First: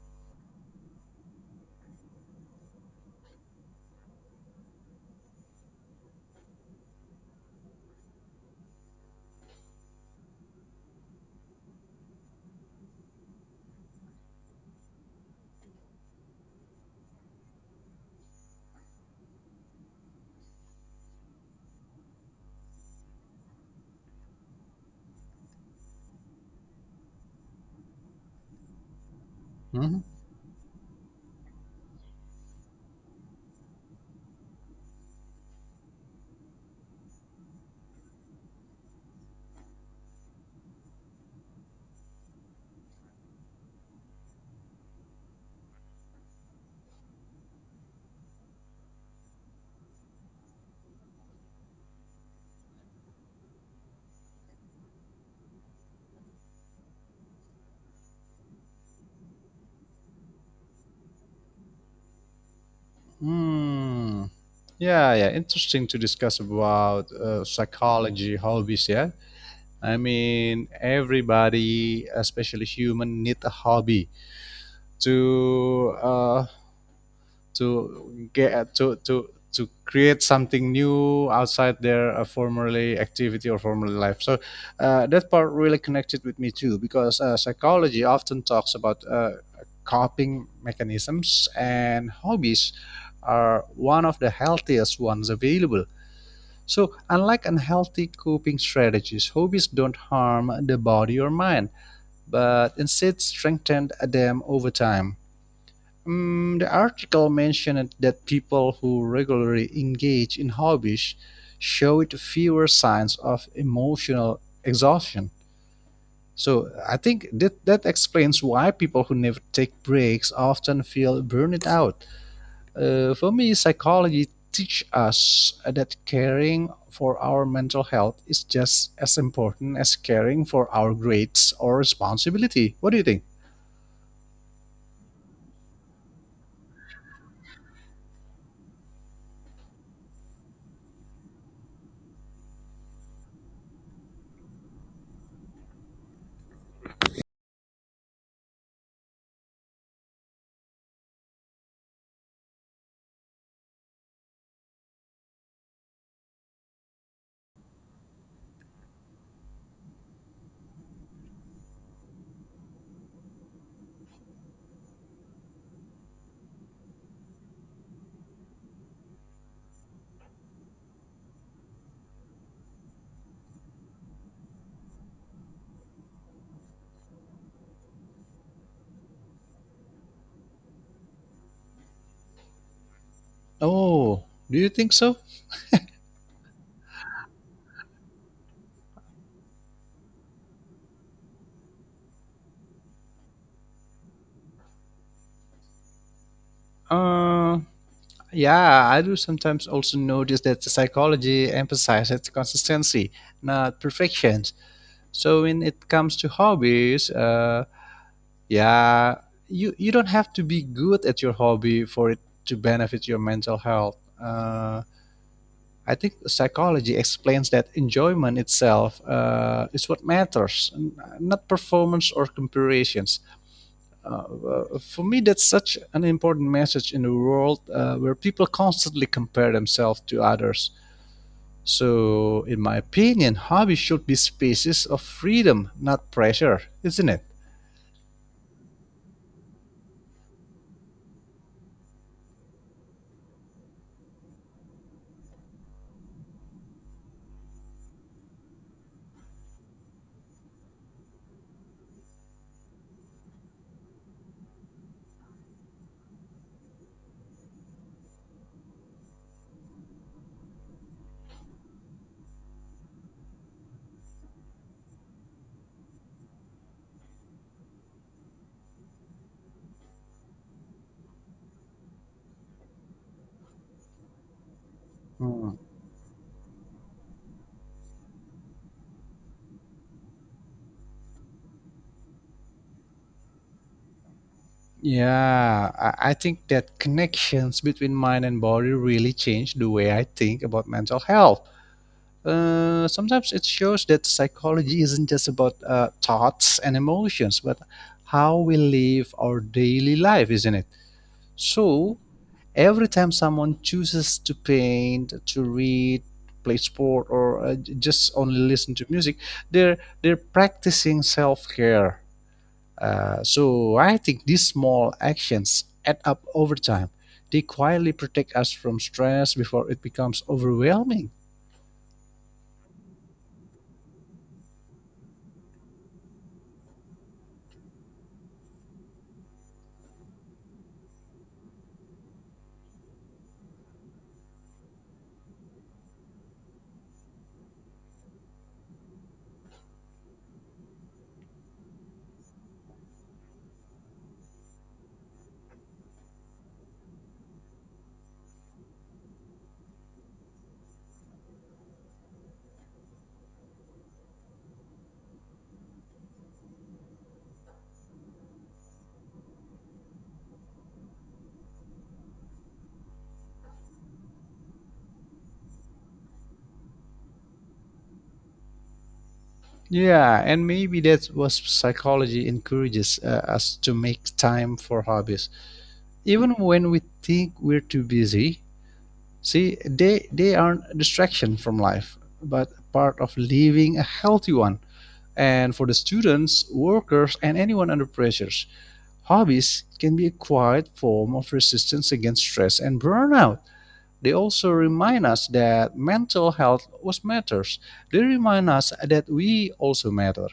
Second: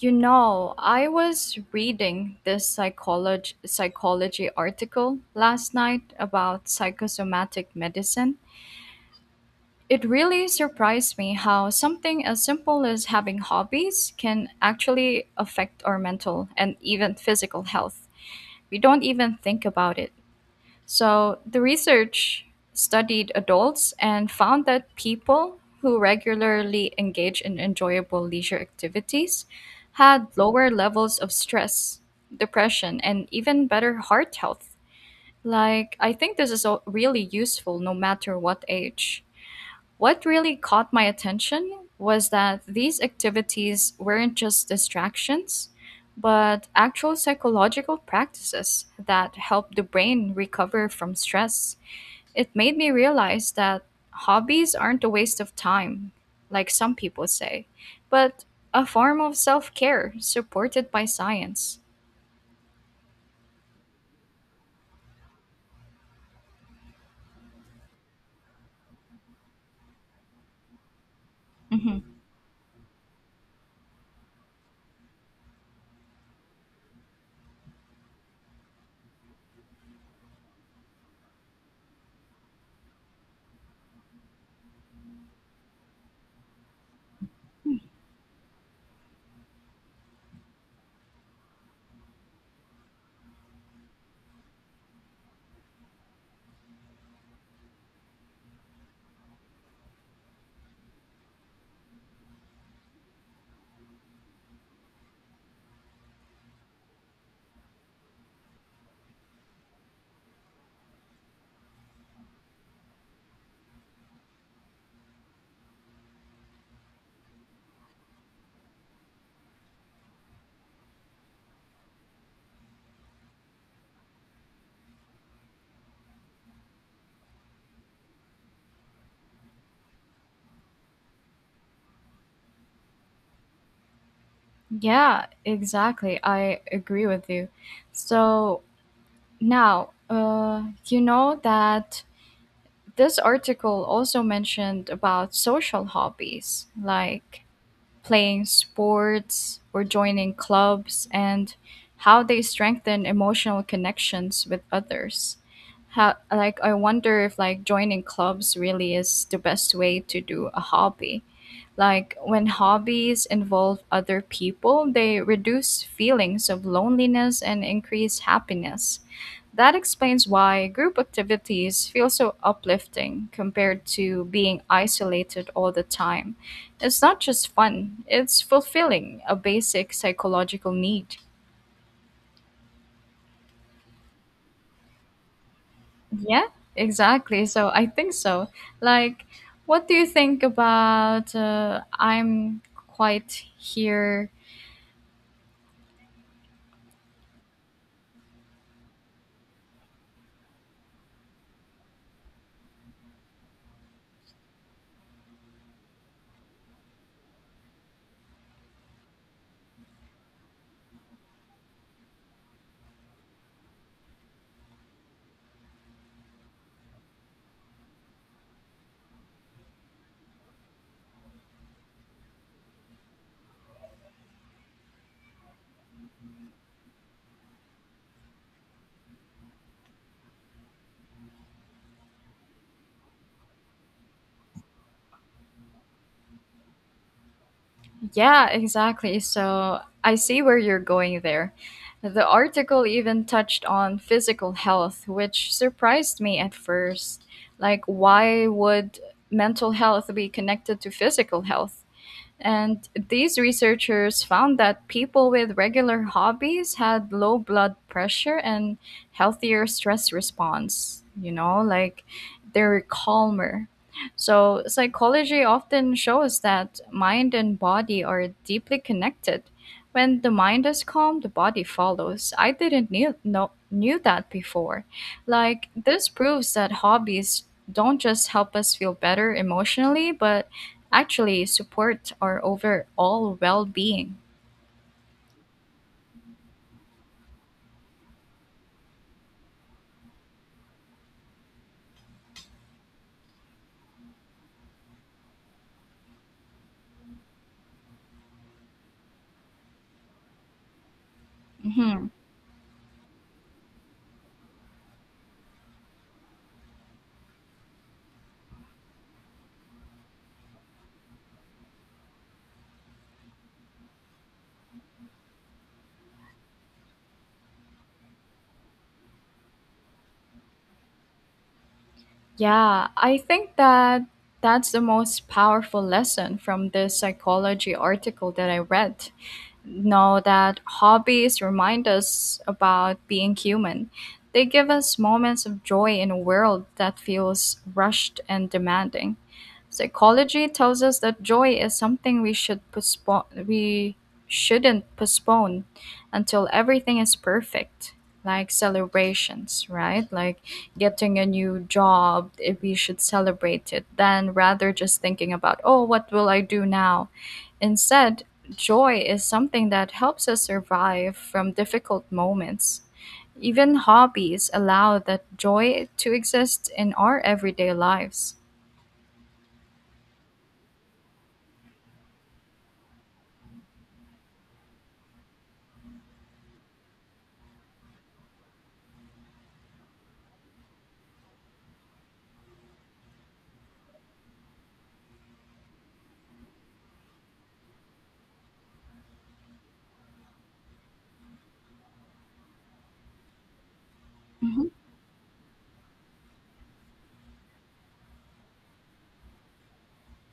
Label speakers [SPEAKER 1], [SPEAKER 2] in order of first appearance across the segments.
[SPEAKER 1] You know, I was reading this psychology article last night about psychosomatic medicine. It really surprised me how something as simple as having hobbies can actually affect our mental and even physical health. We don't even think about it. So the research studied adults and found that people who regularly engage in enjoyable leisure activities
[SPEAKER 2] Mhm.
[SPEAKER 1] had lower levels of stress, depression, and even better heart health. Like, I think this is all really useful no matter what age. What really caught my attention was that these activities weren't just distractions, but actual psychological practices that help the brain recover from stress. It made me realize that hobbies aren't a waste of time, like some people say, but a form of self care supported by science.
[SPEAKER 2] Hmm. Yeah, yeah. Interesting to discuss about psychology hobbies. Yeah, I mean
[SPEAKER 1] Mhm.
[SPEAKER 2] everybody, especially human, need a hobby to uh, to get to create something new outside their formerly activity or formerly life. So that part really connected with me too, because psychology often talks about coping mechanisms and hobbies are one of the healthiest ones available. So unlike unhealthy coping strategies, hobbies don't harm the body or mind, but instead strengthen them over time. The article mentioned that people who regularly engage in hobbies showed fewer signs of emotional exhaustion. So I think that explains why people who never take breaks often feel burned out. For me, psychology teach us that caring for our mental health is just as important as caring for our grades or responsibility. What do you think?
[SPEAKER 1] Yeah, exactly. I agree with you. So now, you know that this article also mentioned about social hobbies like playing sports or joining clubs and how they strengthen emotional connections with others. How, like, I wonder if, like, joining clubs really is the best way to do a hobby. Like, when hobbies involve other people, they reduce feelings of loneliness and increase happiness. That explains why group activities feel so uplifting compared to being isolated all the time. It's not just fun, it's fulfilling a basic psychological need.
[SPEAKER 2] Oh, do you think so?
[SPEAKER 1] Yeah, exactly. So I think so. Like, what do you think about I'm quite here?
[SPEAKER 2] Uh, yeah, I do sometimes also notice that the psychology emphasizes consistency, not perfection. So when it comes to hobbies, yeah, you don't have to be good at your hobby for it to benefit your mental health. I think psychology explains that enjoyment itself is what matters, not performance or comparisons. For me, that's such an important message in a world where people constantly compare themselves to others. So, in my opinion, hobby should be spaces of freedom, not pressure, isn't it?
[SPEAKER 1] Yeah, exactly. So I see where you're going there. The article even touched on physical health, which surprised me at first. Like, why would mental health be connected to physical health? And these researchers found that people with regular hobbies had low blood pressure and healthier stress response. You know, like, they're calmer. So, psychology often shows that mind and body are deeply connected. When the mind is calm, the body follows. I didn't knew that before.
[SPEAKER 2] Mm.
[SPEAKER 1] Like, this proves that hobbies don't just help us feel better emotionally, but actually support our overall well-being.
[SPEAKER 2] Yeah, I think that connections between mind and body really change the way I think about mental health. Sometimes it shows that psychology isn't just about thoughts and emotions, but how we live our daily life, isn't it? So,
[SPEAKER 1] Mhm.
[SPEAKER 2] every time someone chooses to paint, to read, play sport, or just only listen to music, they're practicing self care. So I think these small actions add up over time. They quietly protect us from stress before it becomes overwhelming.
[SPEAKER 1] Yeah, I think that that's the most powerful lesson from this psychology article that I read. Know that hobbies remind us about being human. They give us moments of joy in a world that feels rushed and demanding. Psychology tells us that joy is something we should postpone we shouldn't postpone until everything is perfect. Like celebrations, right? Like getting a new job, if we should celebrate it, then rather just thinking about, oh, what will I do now? Instead, joy is something that helps us survive from difficult moments. Even hobbies allow that joy to exist in our everyday lives.
[SPEAKER 2] Yeah, and maybe that's what psychology encourages us to make time for hobbies, even when we think we're too busy. See, they aren't a distraction from life, but part of living a healthy one. And for the students, workers, and anyone under pressures, hobbies can be a quiet form of resistance against stress and burnout. They also
[SPEAKER 1] Hmm.
[SPEAKER 2] remind us that mental health was matters. They remind us that we also matter.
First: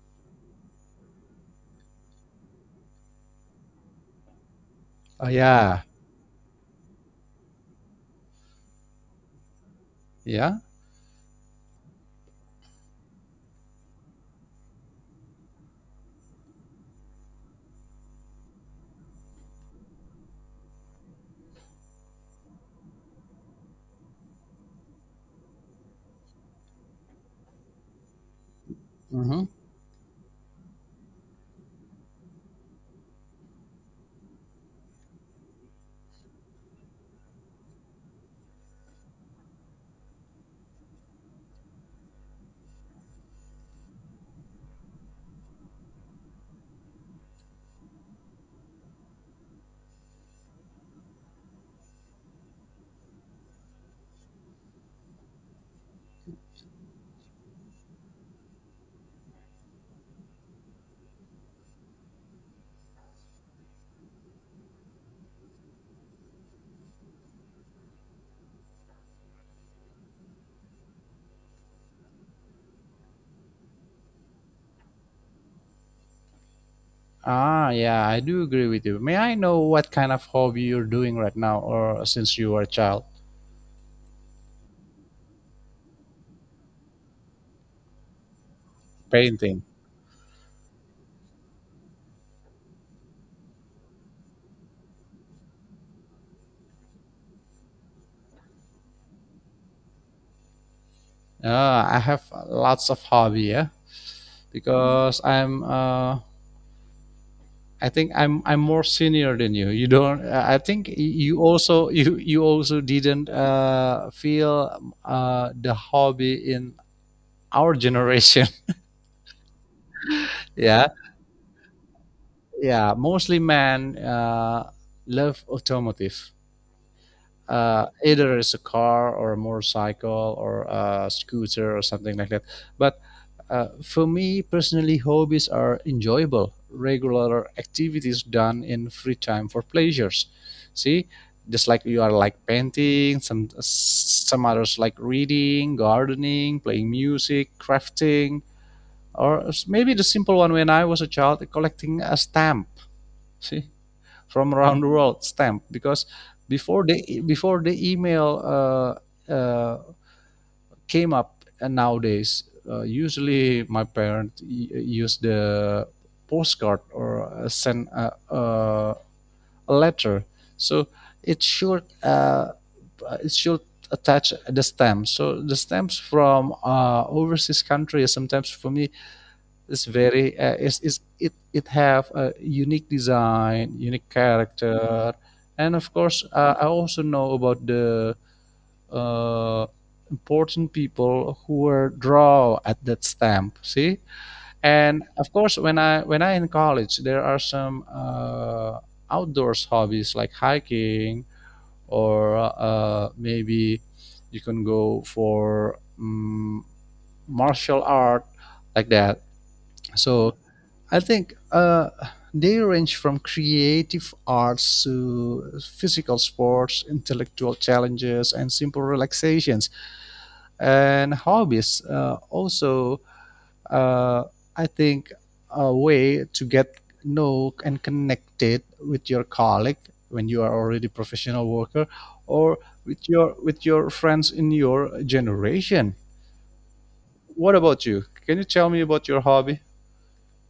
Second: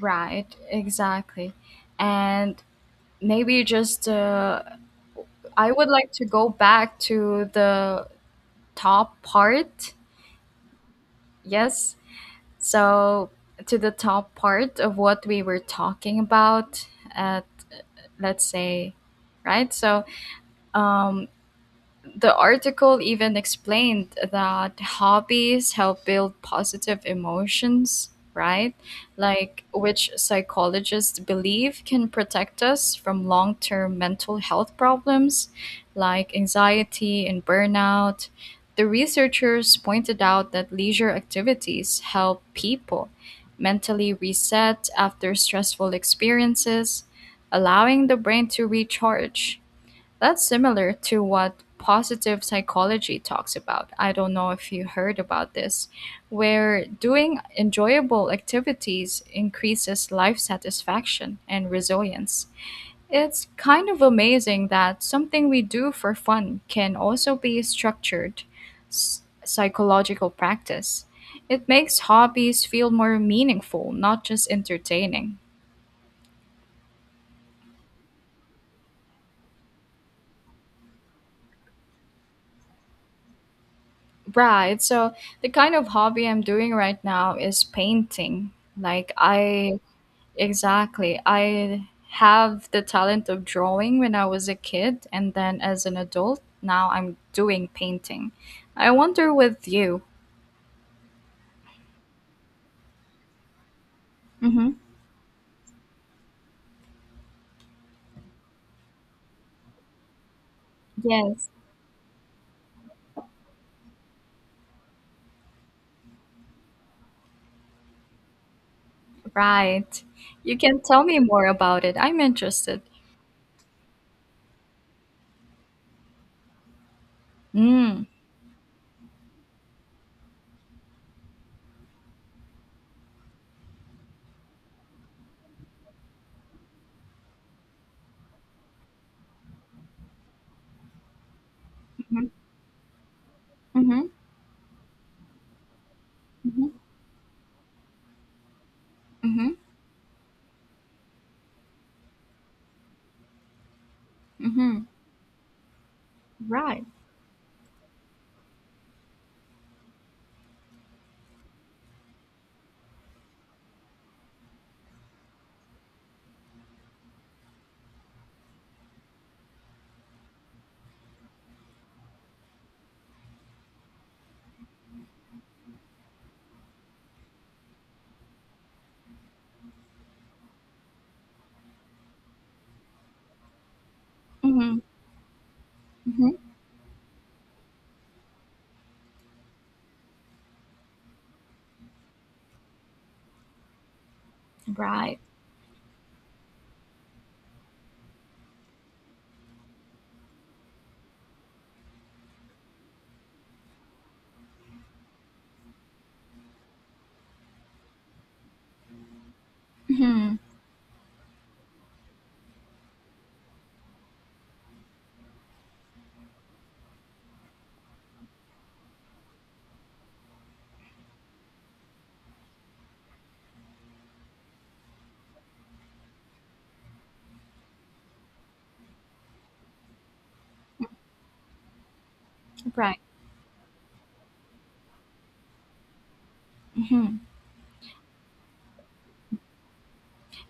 [SPEAKER 1] Right, exactly. And maybe just
[SPEAKER 2] Ah,
[SPEAKER 1] I
[SPEAKER 2] yeah,
[SPEAKER 1] would like to go back to the top part.
[SPEAKER 2] yeah.
[SPEAKER 1] Yes. So, to the top part of what we were talking about at, let's say, right? So, um, the article even explained that hobbies help build positive emotions, right?
[SPEAKER 2] Hmm.
[SPEAKER 1] Like, which psychologists believe can protect us from long term mental health problems like anxiety and burnout. The researchers pointed out that leisure activities help people mentally reset after stressful experiences, allowing the brain to recharge. That's similar to what positive psychology talks about. I don't know if you heard about this, where doing enjoyable activities increases life satisfaction and resilience. It's kind of amazing that something we do for fun can also be structured psychological practice. It makes hobbies feel more meaningful, not just entertaining.
[SPEAKER 2] Ah, yeah, I do agree with you. May I know what kind of hobby you're doing right now, or since you were a child?
[SPEAKER 1] Right. So the kind of hobby I'm doing right now is painting. Like
[SPEAKER 2] Painting.
[SPEAKER 1] I exactly. I have the talent of drawing when I was a kid, and then as an adult, now I'm doing painting. I wonder with you.
[SPEAKER 2] I have lots of hobby, yeah,
[SPEAKER 1] Mm-hmm.
[SPEAKER 2] because I think I'm more senior than you. You don't. I think you
[SPEAKER 1] Yes.
[SPEAKER 2] also. You also didn't feel the hobby in our generation.
[SPEAKER 1] Right. You can
[SPEAKER 2] yeah,
[SPEAKER 1] tell me more about it. I'm interested.
[SPEAKER 2] yeah. Mostly men love automotive.
[SPEAKER 1] Mm.
[SPEAKER 2] Either it's a car or a motorcycle or a scooter or something like that. But for me personally, hobbies are enjoyable, regular activities done in free time for pleasures. See, just like you are
[SPEAKER 1] Mm-hmm.
[SPEAKER 2] like painting, some
[SPEAKER 1] Mm-hmm.
[SPEAKER 2] some others like reading, gardening, playing music, crafting, or
[SPEAKER 1] Mm-hmm.
[SPEAKER 2] maybe the simple one when I was a child, collecting a stamp. See, from around
[SPEAKER 1] Mm-hmm.
[SPEAKER 2] the world stamp because
[SPEAKER 1] Right.
[SPEAKER 2] before the email came up and nowadays usually my parents use the postcard or send a letter so it should it should attach the stamp so the stamps from overseas countries sometimes for me it's very it's it it have a unique design unique
[SPEAKER 1] Mm-hmm.
[SPEAKER 2] character and of course
[SPEAKER 1] Mm-hmm.
[SPEAKER 2] I also know about the uh, important people who were draw at that stamp see and
[SPEAKER 1] Right.
[SPEAKER 2] of course when i in college there are some outdoors hobbies like hiking or maybe you can go for martial art like that
[SPEAKER 1] Mm-hmm.
[SPEAKER 2] so I think they range from creative arts to physical sports, intellectual challenges, and simple relaxations and hobbies. Uh, I think a way to get know and connected with your colleague when you are already professional worker or
[SPEAKER 1] Right.
[SPEAKER 2] with your friends in your generation.
[SPEAKER 1] Mm-hmm.
[SPEAKER 2] What about you? Can you tell me about your hobby?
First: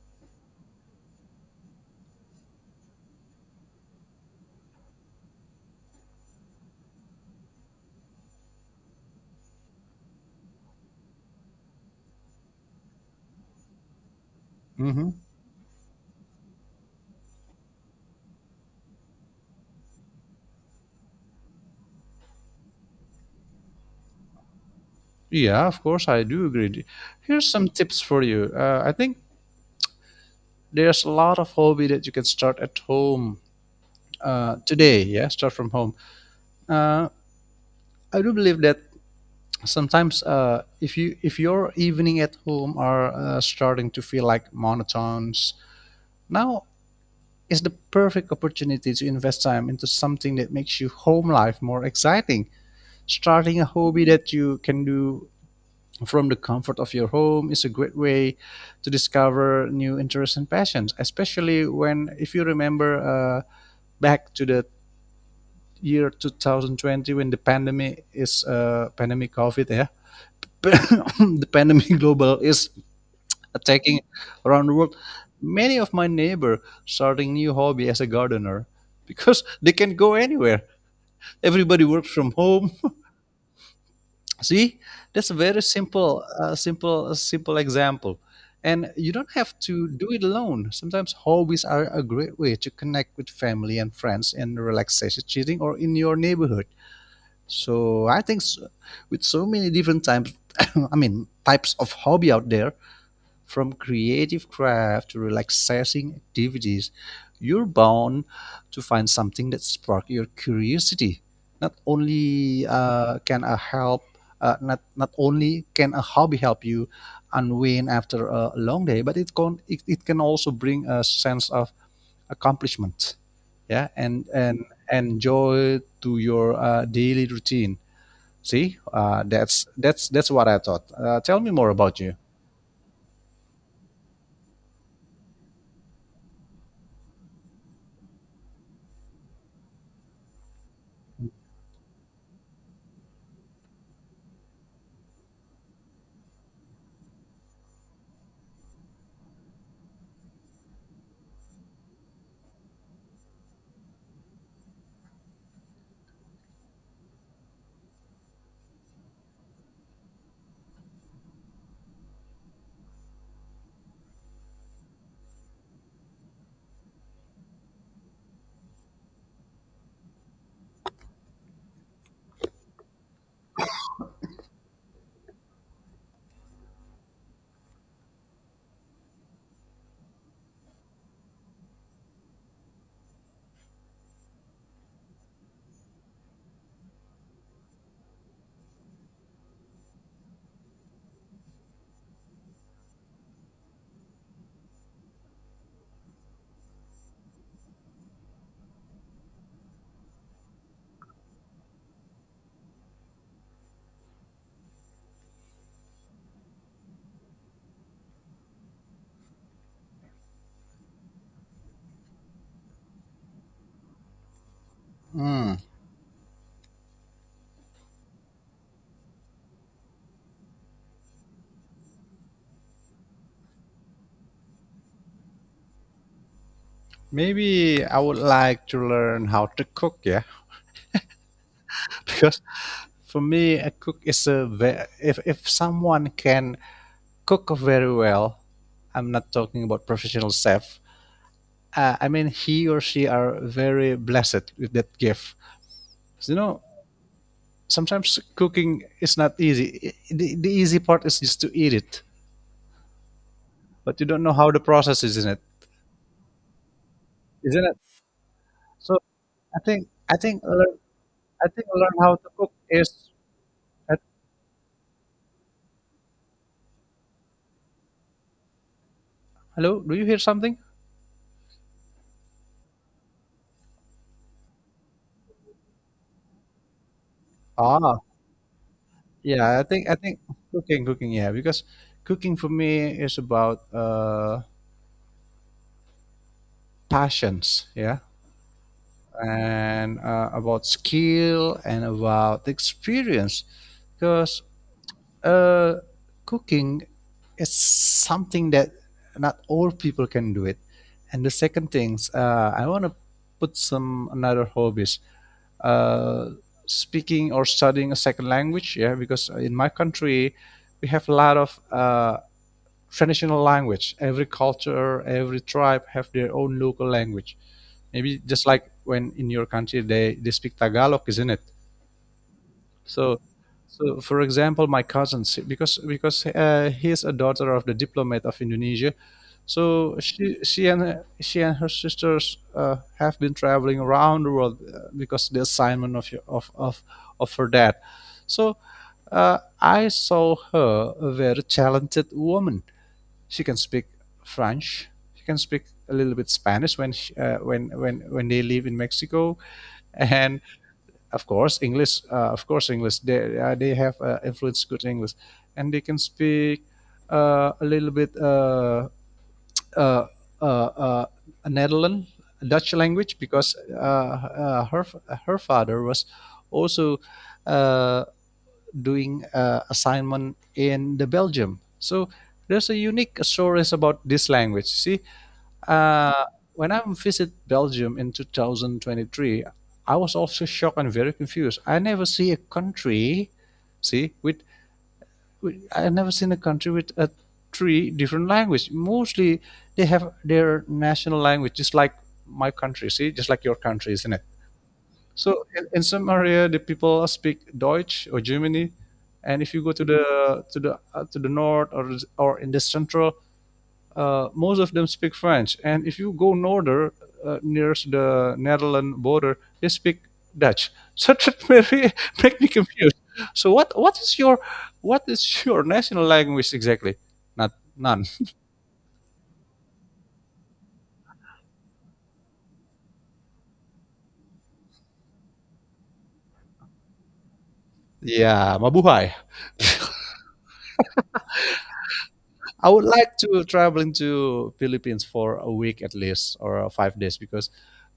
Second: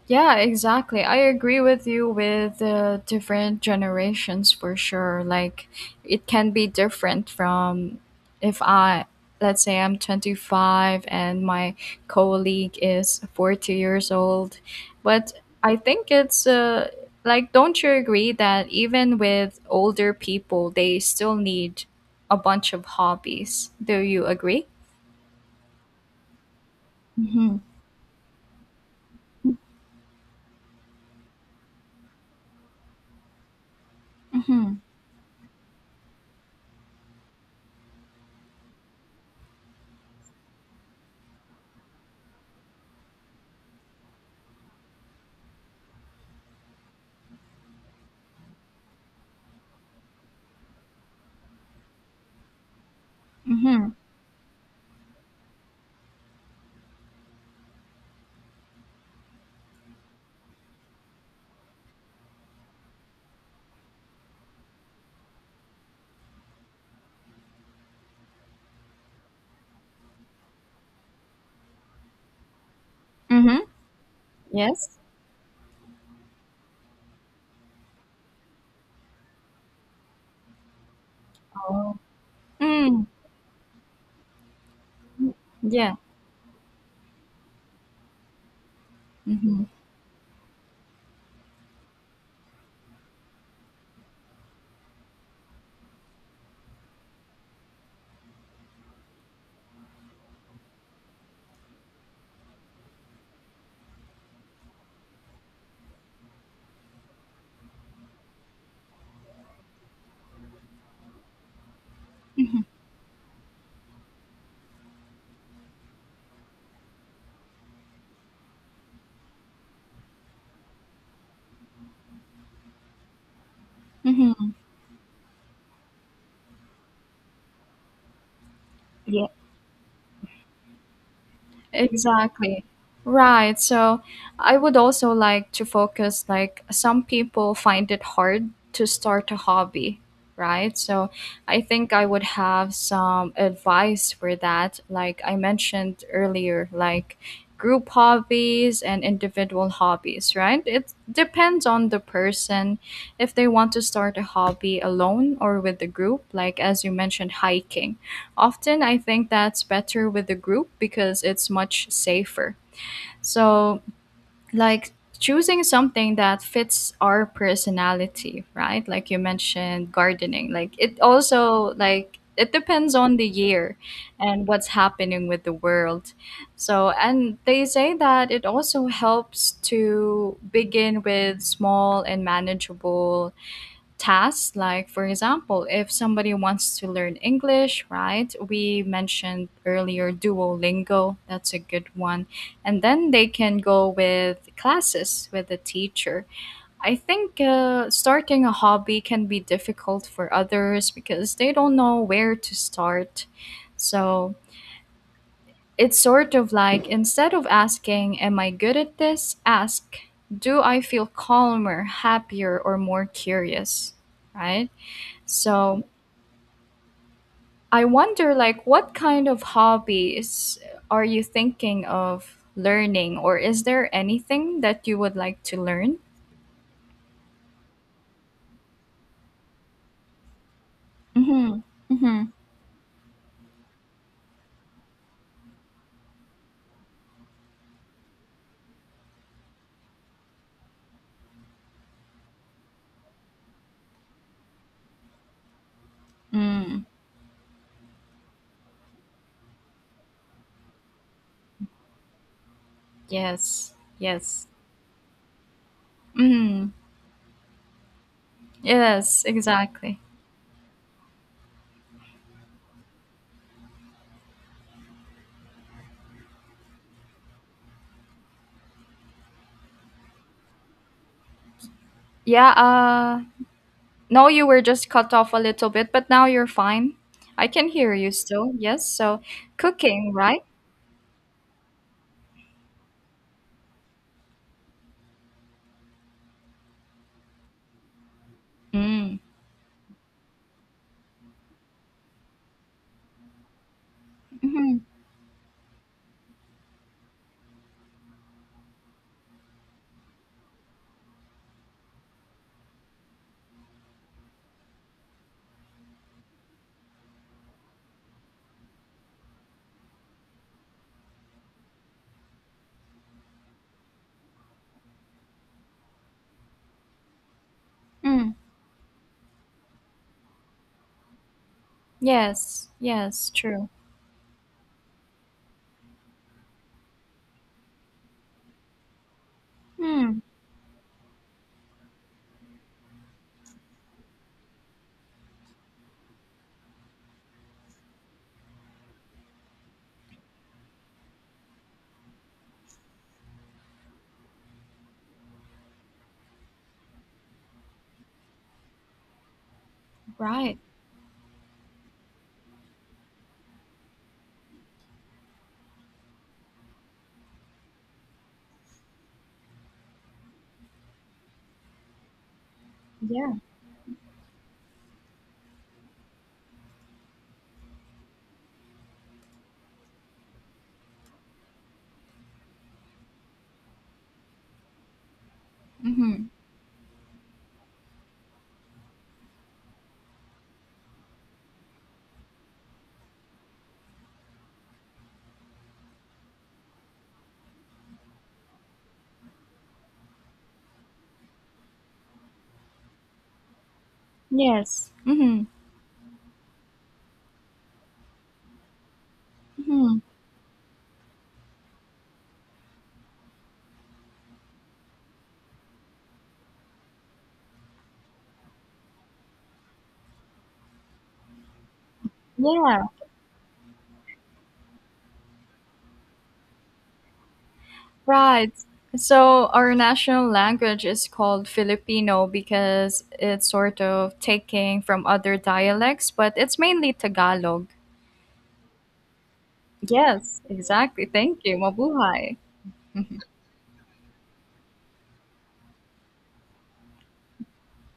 [SPEAKER 1] Yeah, exactly. I agree with you with the different generations for sure. Like, it can be different from, if I, let's say I'm 25 and my colleague is 40 years old.
[SPEAKER 2] Hmm.
[SPEAKER 1] But I think it's, like, don't you agree that even with older people they still need a bunch of hobbies. Do you agree?
[SPEAKER 2] Yeah, of course, I do agree. Here's
[SPEAKER 1] Mhm.
[SPEAKER 2] some tips for you. I think there's a lot of hobby that you can start at home
[SPEAKER 1] Mhm.
[SPEAKER 2] today. Yeah, start from home. Uh, I do believe that sometimes if you if your evening at home are starting to feel like monotones, now is the perfect opportunity to invest time into something that makes your home life more exciting. Starting a
[SPEAKER 1] Mhm.
[SPEAKER 2] hobby that you can do from the comfort of your home is a great way to discover new interests and passions, especially when, if you remember back to the year 2020 when the pandemic is pandemic COVID, yeah, the pandemic global is
[SPEAKER 1] Mhm.
[SPEAKER 2] attacking around the world.
[SPEAKER 1] Yes.
[SPEAKER 2] Many of my neighbor starting new hobby as a gardener because they can go anywhere. Everybody works from home.
[SPEAKER 1] Oh.
[SPEAKER 2] See, that's a very
[SPEAKER 1] Yeah.
[SPEAKER 2] simple example. And you don't have
[SPEAKER 1] Hmm.
[SPEAKER 2] to do it alone. Sometimes hobbies are a great way to connect with family and friends and relaxation cheating or in your neighborhood. So I think so, with so many different types, I mean types of hobby out there, from creative craft to relaxing activities, you're bound to find something that sparks your curiosity. Not
[SPEAKER 1] Hmm.
[SPEAKER 2] only can a help, not not only can a hobby help you unwind after a long day, but it can also bring a sense of accomplishment, yeah,
[SPEAKER 1] Hmm.
[SPEAKER 2] and joy to your daily routine. See, uh,
[SPEAKER 1] Yeah,
[SPEAKER 2] that's that's that's what I thought. Tell me more about you.
[SPEAKER 1] exactly. Right. So I would also like to focus, like, some people find it hard to start a hobby, right? So I think I would have some advice for that. Like I mentioned earlier, like group hobbies and individual hobbies, right? It depends on the person if they want to start a hobby alone or with the group, like as you mentioned hiking. Often I think that's better with the group because it's much safer. So, like, choosing something that fits our personality, right? Like you mentioned gardening. Like, it also, like, it depends on the year and what's happening with the world. So, and they say that it also helps to begin with small and manageable tasks, like for example if somebody wants to learn English, right, we mentioned earlier Duolingo, that's a good one, and then they can go with classes with a teacher. I think, starting a hobby can be difficult for others because they don't know where to start. So it's sort of like, instead of asking am I good at this, ask do I feel calmer, happier or more curious, right?
[SPEAKER 2] Hmm.
[SPEAKER 1] So I wonder, like, what kind of hobbies are you thinking of learning, or is there anything that you would like to learn?
[SPEAKER 2] Maybe I would like to learn how to cook, yeah,
[SPEAKER 1] Mm-hmm. Mm-hmm.
[SPEAKER 2] because for me, a cook is if someone can cook very well, I'm not talking about professional chef. I mean, he or she are very blessed with that gift. 'Cause, you know,
[SPEAKER 1] Mm.
[SPEAKER 2] sometimes cooking is not easy. The easy part is just to eat it,
[SPEAKER 1] Yes.
[SPEAKER 2] but you don't know
[SPEAKER 1] Yes.
[SPEAKER 2] how the process is in it,
[SPEAKER 1] Mm.
[SPEAKER 2] isn't it? So
[SPEAKER 1] Yes.
[SPEAKER 2] I think
[SPEAKER 1] Exactly.
[SPEAKER 2] I think learn, I think learn how to cook is. uh, Hello, do you hear something?
[SPEAKER 1] Yeah. No, you were just cut off a little bit, but now you're fine. I can hear
[SPEAKER 2] Ah,
[SPEAKER 1] you still. Yes. So,
[SPEAKER 2] yeah, I think I
[SPEAKER 1] cooking,
[SPEAKER 2] think
[SPEAKER 1] right?
[SPEAKER 2] cooking, cooking, yeah, because cooking for me is about passions, yeah,
[SPEAKER 1] Mm.
[SPEAKER 2] and about skill and about experience, because
[SPEAKER 1] Mm-hmm.
[SPEAKER 2] uh, cooking is something that not all people can do it. And the second things, I want to put some another hobbies, uh, speaking or studying a second language, yeah, because in my country we have a lot of traditional language. Every culture, every tribe have their own local language. Maybe
[SPEAKER 1] Mm.
[SPEAKER 2] just like when in your country they speak Tagalog, isn't it?
[SPEAKER 1] Yes.
[SPEAKER 2] So,
[SPEAKER 1] Yes. True.
[SPEAKER 2] so for example, my cousin, she- because he's a daughter of the diplomat of Indonesia, so
[SPEAKER 1] Mm.
[SPEAKER 2] she and her sisters have been traveling around the world because the assignment of of her dad. So I saw her a very talented woman she can speak French. She can speak a little bit Spanish when she, when they live in Mexico, and
[SPEAKER 1] Right.
[SPEAKER 2] of course English. They have influence good English, and they can speak a little bit uh, uh, uh, Netherlands Dutch language
[SPEAKER 1] Yeah.
[SPEAKER 2] because her her father was also uh, doing assignment in the Belgium. So there's a unique stories about this language. See,
[SPEAKER 1] Mm-hmm.
[SPEAKER 2] uh, when I visit Belgium in 2023, I was also shocked and very confused. See, with, I never seen a country with a three different language. Mostly they have their national language, just like my country. See, just like your country, isn't it?
[SPEAKER 1] Yes. Hmm.
[SPEAKER 2] So in some area, the people speak Deutsch or Germany, and if you go to
[SPEAKER 1] Hmm.
[SPEAKER 2] the to the uh, to the north or in the central, most of them speak French. And if you go norther, nearest the Netherlands border, they speak Dutch. So make me
[SPEAKER 1] Yeah,
[SPEAKER 2] confused. So what is your national language exactly? Not none.
[SPEAKER 1] right. So our national language is called Filipino because it's sort of taking from other dialects, but it's mainly Tagalog.
[SPEAKER 2] Yeah, mabuhay.
[SPEAKER 1] Yes, exactly. Thank you. Mabuhay.
[SPEAKER 2] I would like
[SPEAKER 1] Mhm.
[SPEAKER 2] to traveling to Philippines for a week at least or 5 days because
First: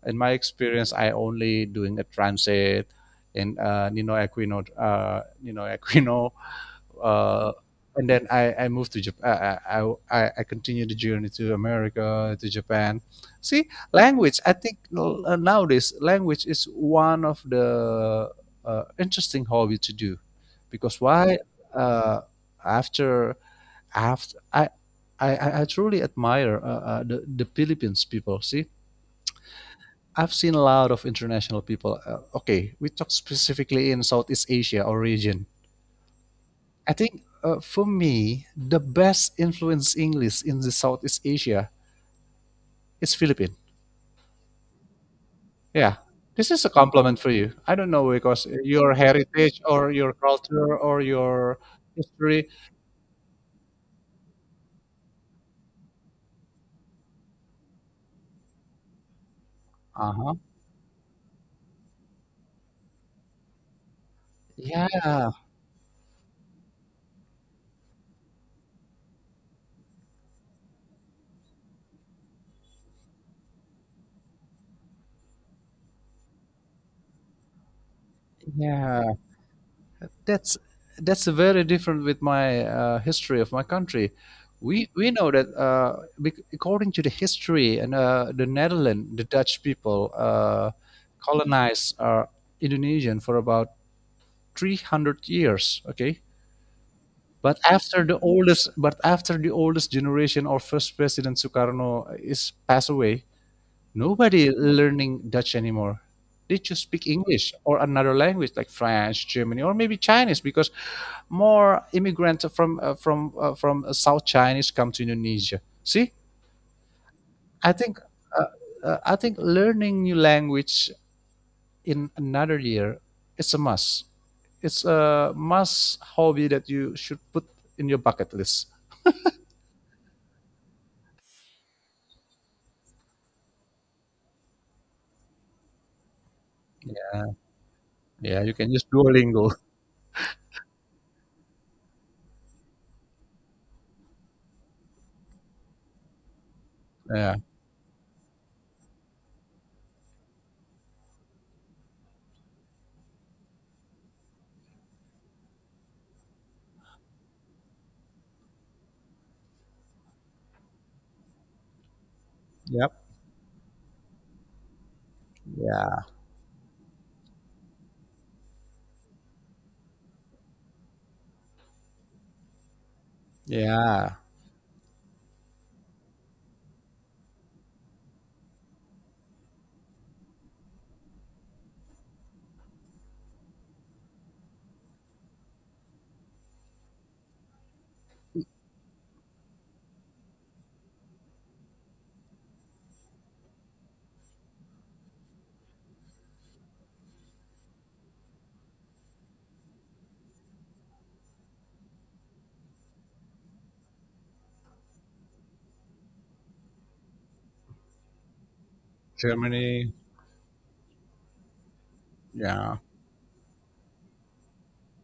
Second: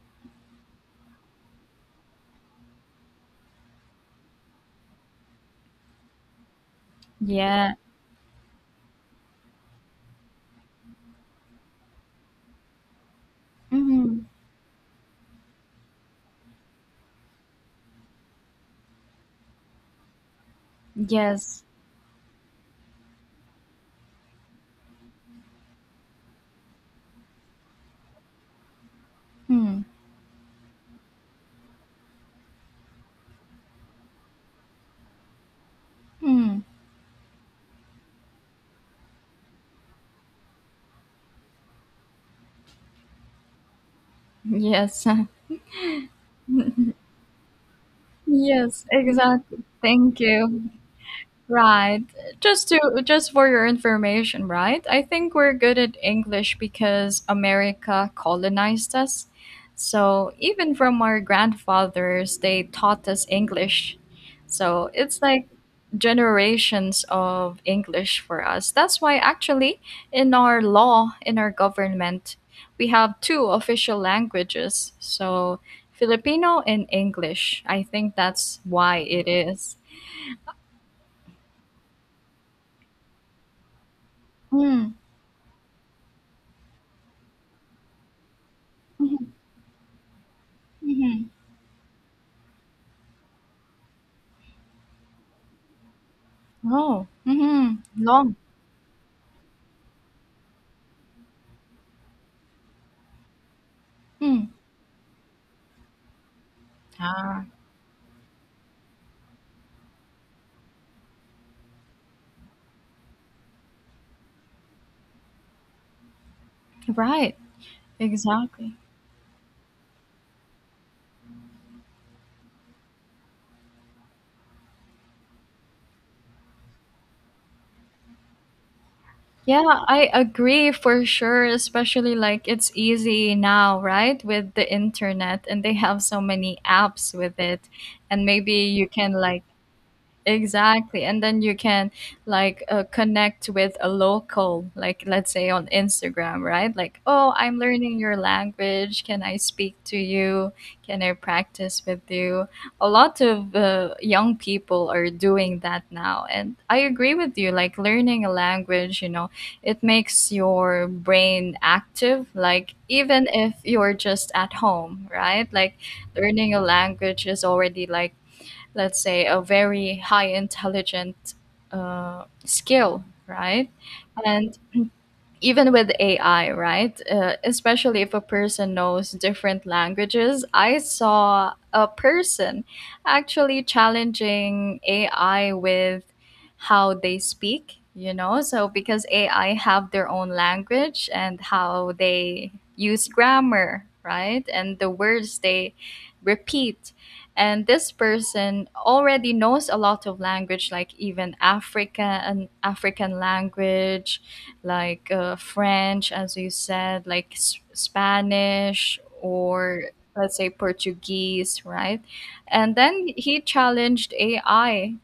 [SPEAKER 2] in my experience I only doing a transit in Nino Aquino uh,
[SPEAKER 1] Yeah.
[SPEAKER 2] and then I moved to Japan. I continued the journey to America, to Japan. See,
[SPEAKER 1] Hmm.
[SPEAKER 2] language. I think nowadays language is one of the interesting hobby to do, because why?
[SPEAKER 1] Yes.
[SPEAKER 2] Uh, after After I truly admire the Philippines people. See,
[SPEAKER 1] Hmm.
[SPEAKER 2] I've seen a lot of international people. Okay, we talk specifically in Southeast Asia or region.
[SPEAKER 1] Hmm.
[SPEAKER 2] I think for me, the best influence English in the Southeast Asia is Philippine.
[SPEAKER 1] Yes.
[SPEAKER 2] Yeah, this is a compliment for you. I don't know because
[SPEAKER 1] Yes,
[SPEAKER 2] your
[SPEAKER 1] exactly.
[SPEAKER 2] heritage or your
[SPEAKER 1] Thank you.
[SPEAKER 2] culture or your
[SPEAKER 1] Right.
[SPEAKER 2] history.
[SPEAKER 1] Just to, just for your information, right? I think we're good at English because America colonized us.
[SPEAKER 2] Uh
[SPEAKER 1] So
[SPEAKER 2] huh.
[SPEAKER 1] even from our grandfathers, they taught us English. So it's
[SPEAKER 2] Yeah,
[SPEAKER 1] like generations of English for us. That's why actually in our law, in our government, we have two official languages. So Filipino and English. I think that's why
[SPEAKER 2] yeah.
[SPEAKER 1] it is.
[SPEAKER 2] that's that's very different with my history of my country. We
[SPEAKER 1] Mm.
[SPEAKER 2] we know that according to the history and the Netherlands, the Dutch people
[SPEAKER 1] Mhm.
[SPEAKER 2] colonized Indonesian for about 300 years. Okay,
[SPEAKER 1] Oh. Mhm. Long.
[SPEAKER 2] but after the oldest generation or first president Sukarno is passed away,
[SPEAKER 1] Mm.
[SPEAKER 2] nobody learning Dutch anymore. They just speak
[SPEAKER 1] Ah.
[SPEAKER 2] English or another language like French, Germany, or maybe Chinese because more immigrants from South Chinese come to Indonesia. See,
[SPEAKER 1] Right.
[SPEAKER 2] I think uh,
[SPEAKER 1] Exactly.
[SPEAKER 2] I think learning new language in another year it's a must. It's a must hobby that you should put in your bucket list.
[SPEAKER 1] Yeah, I agree for sure, especially like it's easy now, right? With the internet and they have so many apps
[SPEAKER 2] Yeah,
[SPEAKER 1] with it. And
[SPEAKER 2] yeah
[SPEAKER 1] maybe
[SPEAKER 2] you can use
[SPEAKER 1] you can like
[SPEAKER 2] Duolingo.
[SPEAKER 1] exactly. And then you can, like, connect with a local, like let's say on Instagram, right? Like, oh,
[SPEAKER 2] Yeah.
[SPEAKER 1] I'm learning your language. Can I speak to you? Can I practice with you? A lot of young people are doing that now. And I agree with you. Like, learning a language, you know, it makes your brain active. Like,
[SPEAKER 2] Yep.
[SPEAKER 1] even if you're just at home, right? Like,
[SPEAKER 2] Yeah.
[SPEAKER 1] learning a language is already like, let's say, a very high intelligent skill, right?
[SPEAKER 2] Yeah.
[SPEAKER 1] And even with AI, right? Especially if a person knows different languages. I saw a person actually challenging AI with how they speak, you know? So because AI have their own language and how they use grammar, right? And the words they repeat. And this person already knows a lot of language, like even Africa and African language, like French, as you said, like Spanish, or let's say Portuguese, right? And
[SPEAKER 2] Yeah.
[SPEAKER 1] then he challenged AI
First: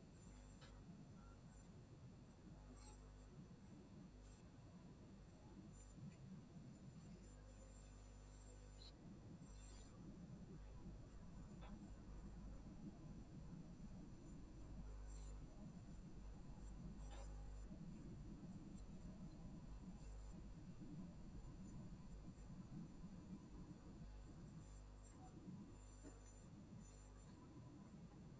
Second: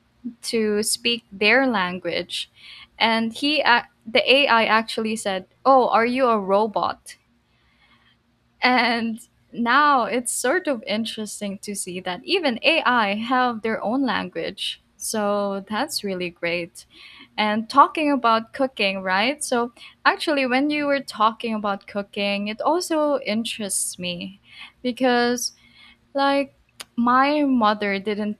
[SPEAKER 1] to speak their language. And he, the AI actually said, oh, are you a robot? And now it's sort of interesting to see that even AI have their own language. So that's really great. And talking about cooking, right? So actually when you were talking about cooking, it also interests me because, like, my mother didn't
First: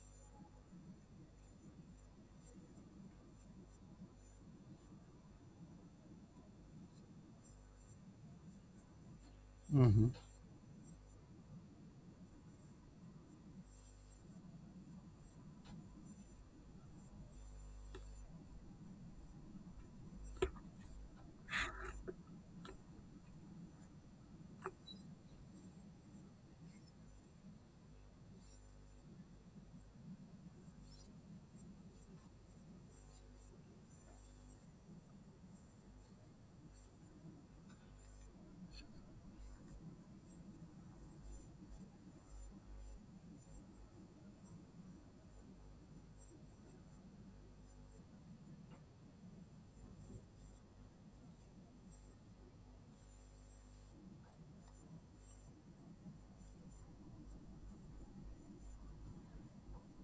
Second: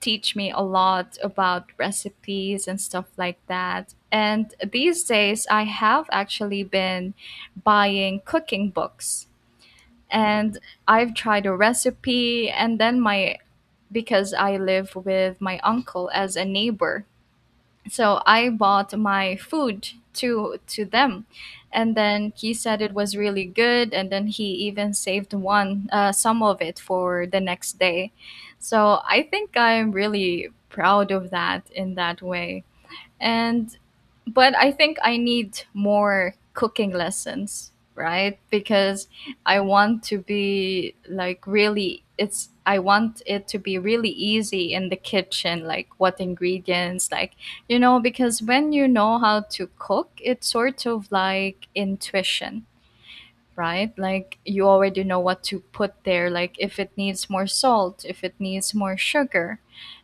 [SPEAKER 1] teach me a lot about recipes and stuff like that. And these days I have actually been buying cooking books
[SPEAKER 2] Hmm.
[SPEAKER 1] and I've tried a recipe, and then my, because I live with my uncle as a neighbor. So I bought my food to them and then he said it was really good, and then he even saved one, some of it for the next day. So I think I'm really proud of that in that way. And but I think I need more cooking lessons, right? Because I want to be like really, it's, I want it to be really easy in the kitchen, like what ingredients, like, you know, because when you know how to cook, it's sort of like intuition, right? Like you already know what to put there, like if it needs more salt, if it needs more sugar.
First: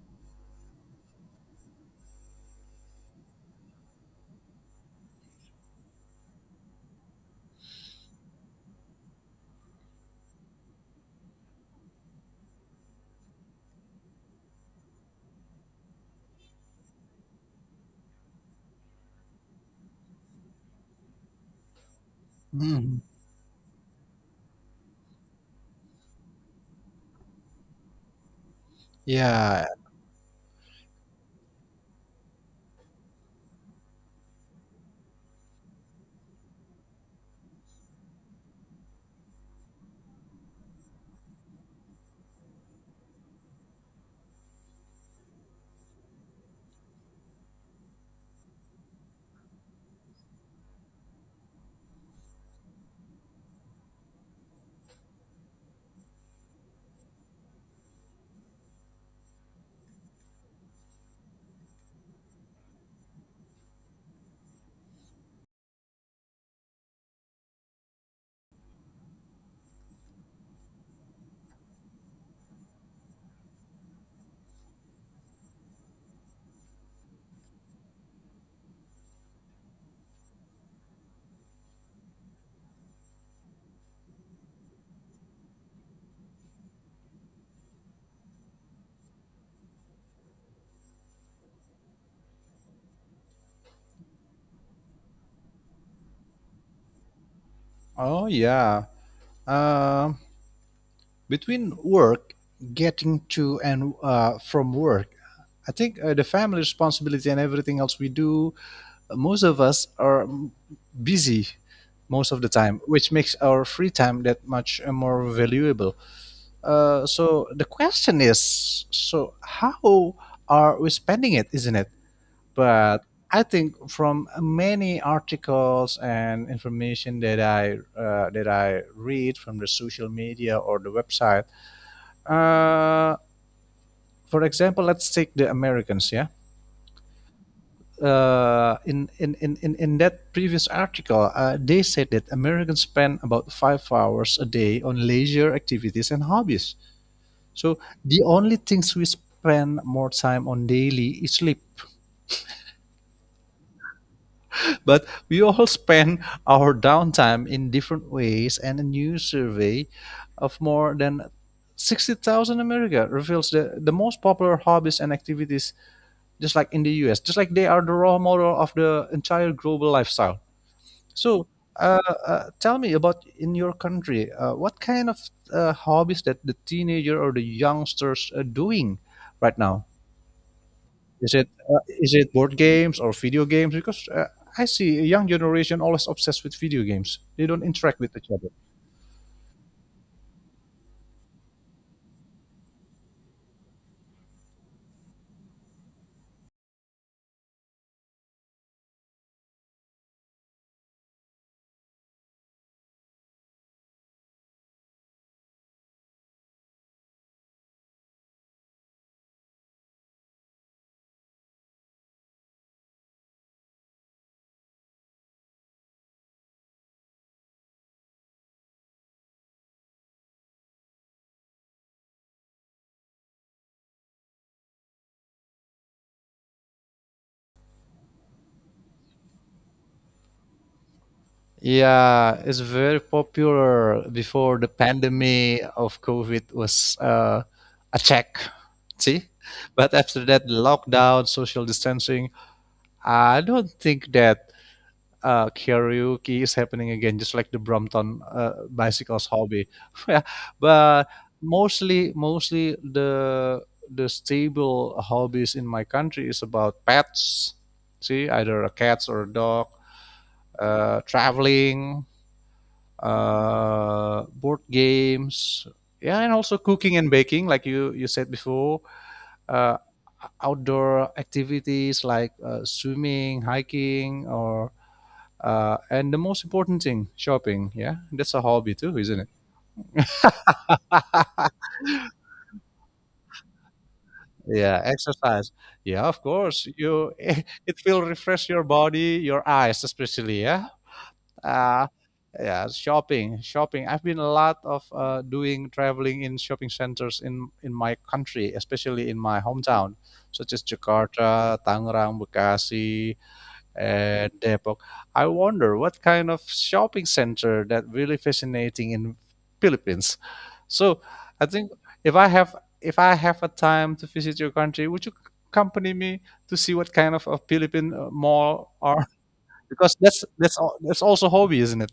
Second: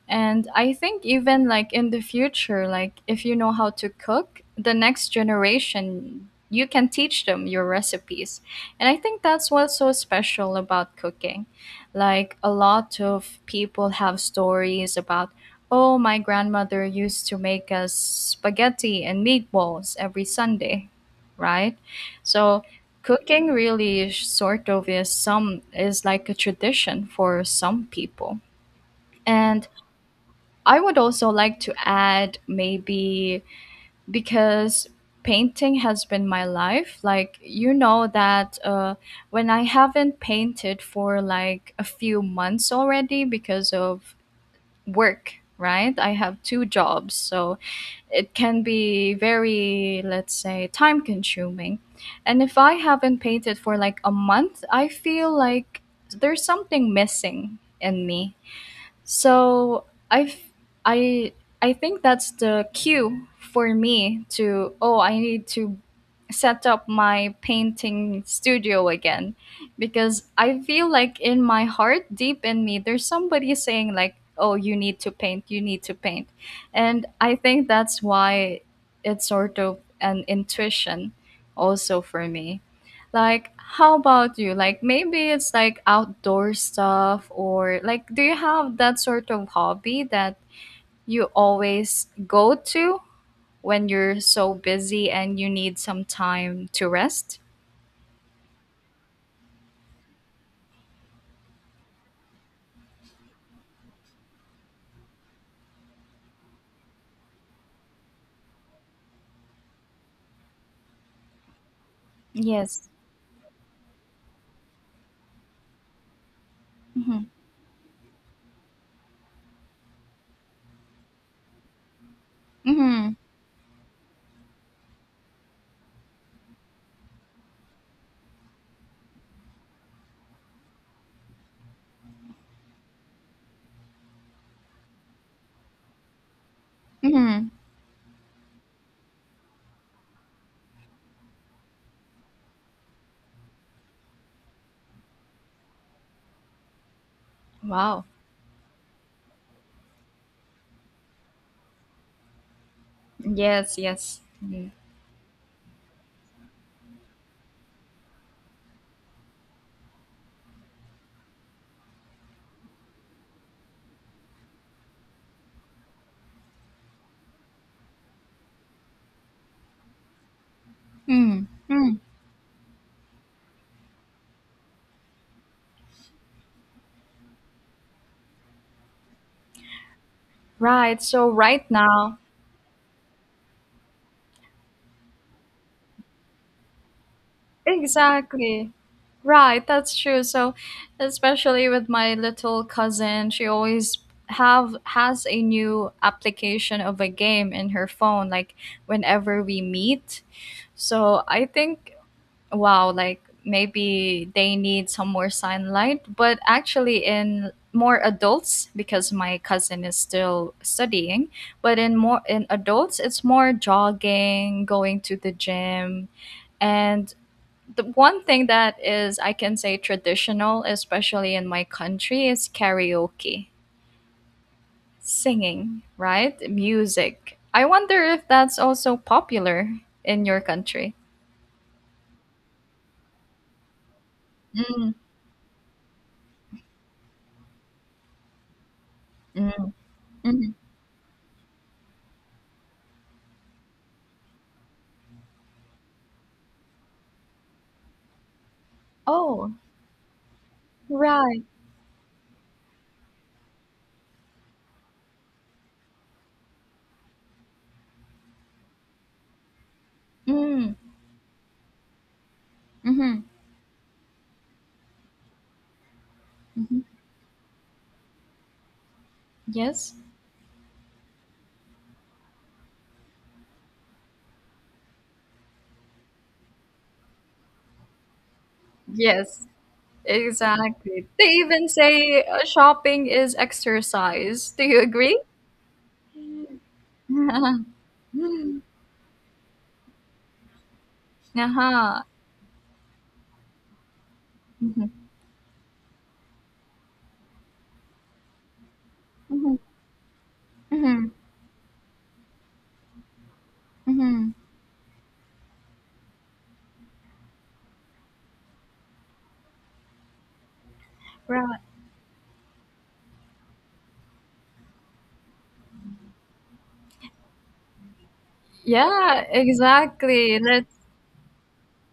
[SPEAKER 1] And I think even like in the future, like if you know how to cook, the next generation you can teach them your recipes. And I think that's what's so special about cooking. Like a lot of people have stories about, oh, my grandmother used to make us spaghetti and meatballs every Sunday, right? So,
[SPEAKER 2] Hmm.
[SPEAKER 1] cooking really is sort of is some is like a tradition for some people. And
[SPEAKER 2] Yeah.
[SPEAKER 1] I would also like to add maybe because painting has been my life. Like you know that when I haven't painted for like a few months already because of work, right? I have two jobs, so it can be very, let's say, time consuming. And if I haven't painted for like a month, I feel like there's something missing in me, so I I think that's the cue for me to, oh, I need to set up my painting studio again, because I feel like in my heart, deep in me, there's somebody saying like, oh, you need to paint, you need to paint. And I think that's why it's sort of an intuition also for me. Like, how about you? Like, maybe it's like outdoor stuff, or like, do you have that sort of hobby that you always go to when you're so busy and you need some time to rest?
[SPEAKER 2] Oh, yeah. Um, Between work, getting to and from work, I think the family responsibility and everything else we do, most of us are busy most of the time,
[SPEAKER 1] Yes.
[SPEAKER 2] which makes our free time that much more valuable. Uh,
[SPEAKER 1] Mm-hmm.
[SPEAKER 2] so the question is, so how are we spending it, isn't it? But
[SPEAKER 1] Mm-hmm.
[SPEAKER 2] I think from many articles and information that I read from the social media or the website, uh, for example, let's take the Americans. Yeah,
[SPEAKER 1] Mm-hmm.
[SPEAKER 2] in that previous article, they said that Americans spend about 5 hours a day on leisure activities and hobbies. So
[SPEAKER 1] Wow.
[SPEAKER 2] the only things we spend more time on daily is sleep.
[SPEAKER 1] Yes, yes. Mm-hmm.
[SPEAKER 2] But we all spend our downtime in different ways, and a new survey of more than 60,000 America reveals that the most popular hobbies and activities just like in the US, just like they are the role model of the entire global lifestyle. So,
[SPEAKER 1] Mm-hmm.
[SPEAKER 2] uh, tell me about in your country, what kind of hobbies that the teenager or the youngsters are doing right now?
[SPEAKER 1] Right. So,
[SPEAKER 2] Is it
[SPEAKER 1] right
[SPEAKER 2] uh, is
[SPEAKER 1] now,
[SPEAKER 2] it board games or video games? Because I see a young generation always obsessed with video games. They don't interact with each other.
[SPEAKER 1] exactly. Right, that's true. So, especially with my little cousin, she always have has a new application of a game in her phone, like whenever we meet. So, I think, wow, like maybe they need some more sunlight, but actually in more adults because my cousin is still studying, but in more in adults it's more jogging, going to the gym, and the one thing that is I can say traditional, especially in my country, is karaoke, singing, right? Music. I wonder if that's also popular in your country.
[SPEAKER 2] Yeah, it's very popular before the
[SPEAKER 1] Mm,
[SPEAKER 2] pandemic of COVID was a check. See?
[SPEAKER 1] mm,
[SPEAKER 2] But after that, the
[SPEAKER 1] mhm.
[SPEAKER 2] lockdown, social distancing, I don't think that karaoke is happening again, just like the Brompton bicycles
[SPEAKER 1] Oh,
[SPEAKER 2] hobby. Yeah, but
[SPEAKER 1] right.
[SPEAKER 2] mostly the stable hobbies in my country is about pets. See, either a cat or a dog,
[SPEAKER 1] Mm,
[SPEAKER 2] traveling,
[SPEAKER 1] mm-hmm,
[SPEAKER 2] board games, yeah, and also
[SPEAKER 1] hmm.
[SPEAKER 2] cooking and baking, like you said before. Uh,
[SPEAKER 1] Yes.
[SPEAKER 2] Outdoor activities like swimming, hiking, or and the most important thing, shopping. Yeah, that's a hobby too, isn't it?
[SPEAKER 1] Yes, exactly. They even say shopping is exercise. Do
[SPEAKER 2] Yeah,
[SPEAKER 1] you agree?
[SPEAKER 2] exercise. Yeah, of course. You it will refresh
[SPEAKER 1] Mm.
[SPEAKER 2] your body, your eyes especially. Yeah. Uh,
[SPEAKER 1] Uh-huh.
[SPEAKER 2] yeah, shopping. I've been a lot of
[SPEAKER 1] Mhm,
[SPEAKER 2] doing traveling in shopping centers in my country, especially in my
[SPEAKER 1] mhm,
[SPEAKER 2] hometown, such as
[SPEAKER 1] mhm,
[SPEAKER 2] Jakarta, Tangerang, Bekasi, and
[SPEAKER 1] mhm.
[SPEAKER 2] Depok. I wonder what kind of shopping center that really fascinating in Philippines. So I
[SPEAKER 1] Right.
[SPEAKER 2] think if I have if I have a time to visit your country, would you accompany me to see what kind of a Philippine mall are?
[SPEAKER 1] Yeah,
[SPEAKER 2] Because
[SPEAKER 1] exactly. That's
[SPEAKER 2] that's also hobby, isn't it?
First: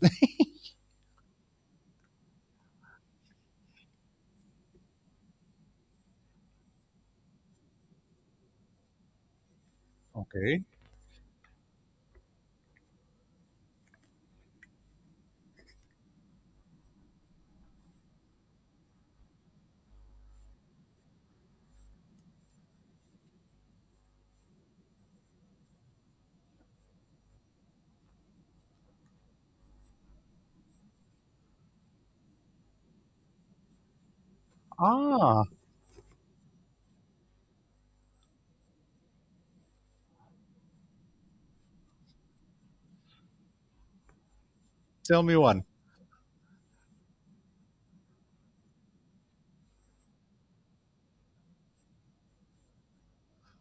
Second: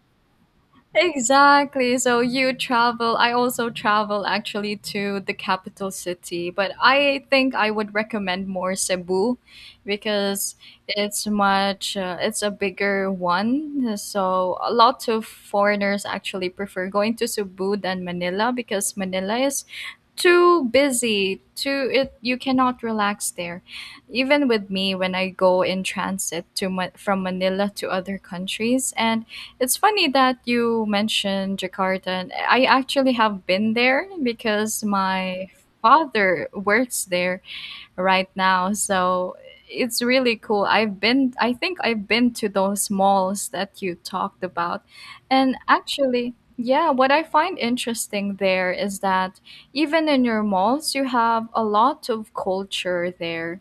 [SPEAKER 1] Exactly. So you travel. I also travel actually to the capital city, but I think I would recommend more Cebu because
[SPEAKER 2] Okay.
[SPEAKER 1] it's much it's a bigger one. So a lot of foreigners actually prefer going to Cebu than Manila, because Manila is too busy. Too It, you cannot relax there, even with me when I go in transit to from Manila to other countries. And it's funny that you mentioned Jakarta, and I actually have been there because
[SPEAKER 2] Ah,
[SPEAKER 1] my father works there right now. So it's really cool. I've been, I think I've been to those malls that you talked about. And
[SPEAKER 2] fun.
[SPEAKER 1] actually, yeah, what I find interesting there is that even in your malls, you have a lot of culture there.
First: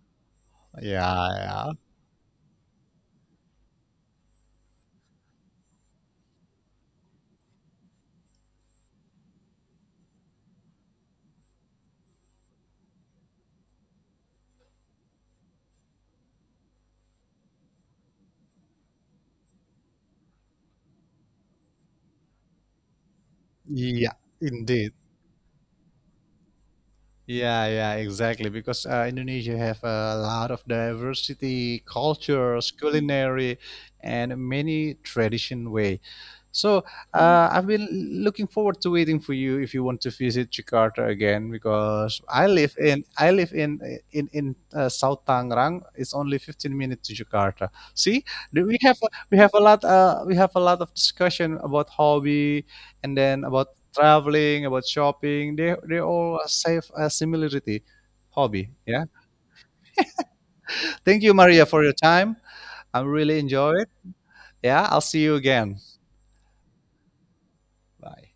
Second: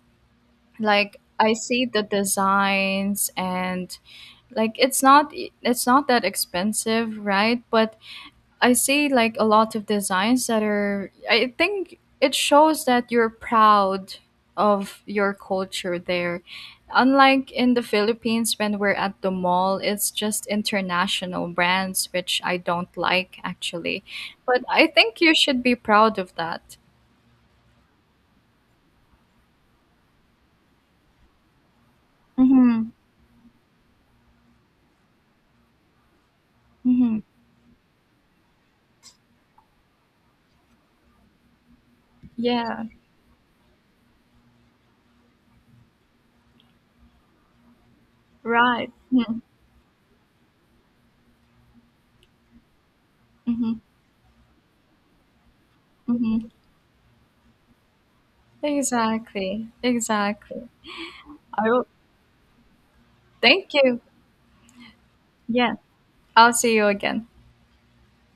[SPEAKER 1] Like, I see the designs and, like, it's not that expensive, right? But I see like a lot of designs that, are I think it shows that you're proud of your culture there. Unlike in the Philippines, when we're at the mall, it's just international brands, which I don't like actually.
[SPEAKER 2] Yeah,
[SPEAKER 1] But I
[SPEAKER 2] indeed.
[SPEAKER 1] think you should be proud of that.
[SPEAKER 2] Yeah, exactly. Because Indonesia have a lot of diversity, cultures,
[SPEAKER 1] Mhm.
[SPEAKER 2] culinary, and many tradition way. So
[SPEAKER 1] Mhm.
[SPEAKER 2] I've been looking forward to waiting for you if you want to visit Jakarta again because
[SPEAKER 1] Yeah,
[SPEAKER 2] I live in South Tangerang. It's only 15 minutes to Jakarta. See, we
[SPEAKER 1] right.
[SPEAKER 2] have we
[SPEAKER 1] Mhm.
[SPEAKER 2] have a lot we have a lot of discussion about hobby and then about
[SPEAKER 1] Mhm.
[SPEAKER 2] traveling, about shopping. They all
[SPEAKER 1] Mhm.
[SPEAKER 2] have a similarity hobby. Yeah.
[SPEAKER 1] Exactly. Exactly.
[SPEAKER 2] Thank you, Maria,
[SPEAKER 1] I
[SPEAKER 2] for
[SPEAKER 1] will,
[SPEAKER 2] your time. I really
[SPEAKER 1] thank
[SPEAKER 2] enjoy it.
[SPEAKER 1] you.
[SPEAKER 2] Yeah. I'll see you
[SPEAKER 1] Yeah.
[SPEAKER 2] again.
[SPEAKER 1] I'll see you again.
[SPEAKER 2] Bye.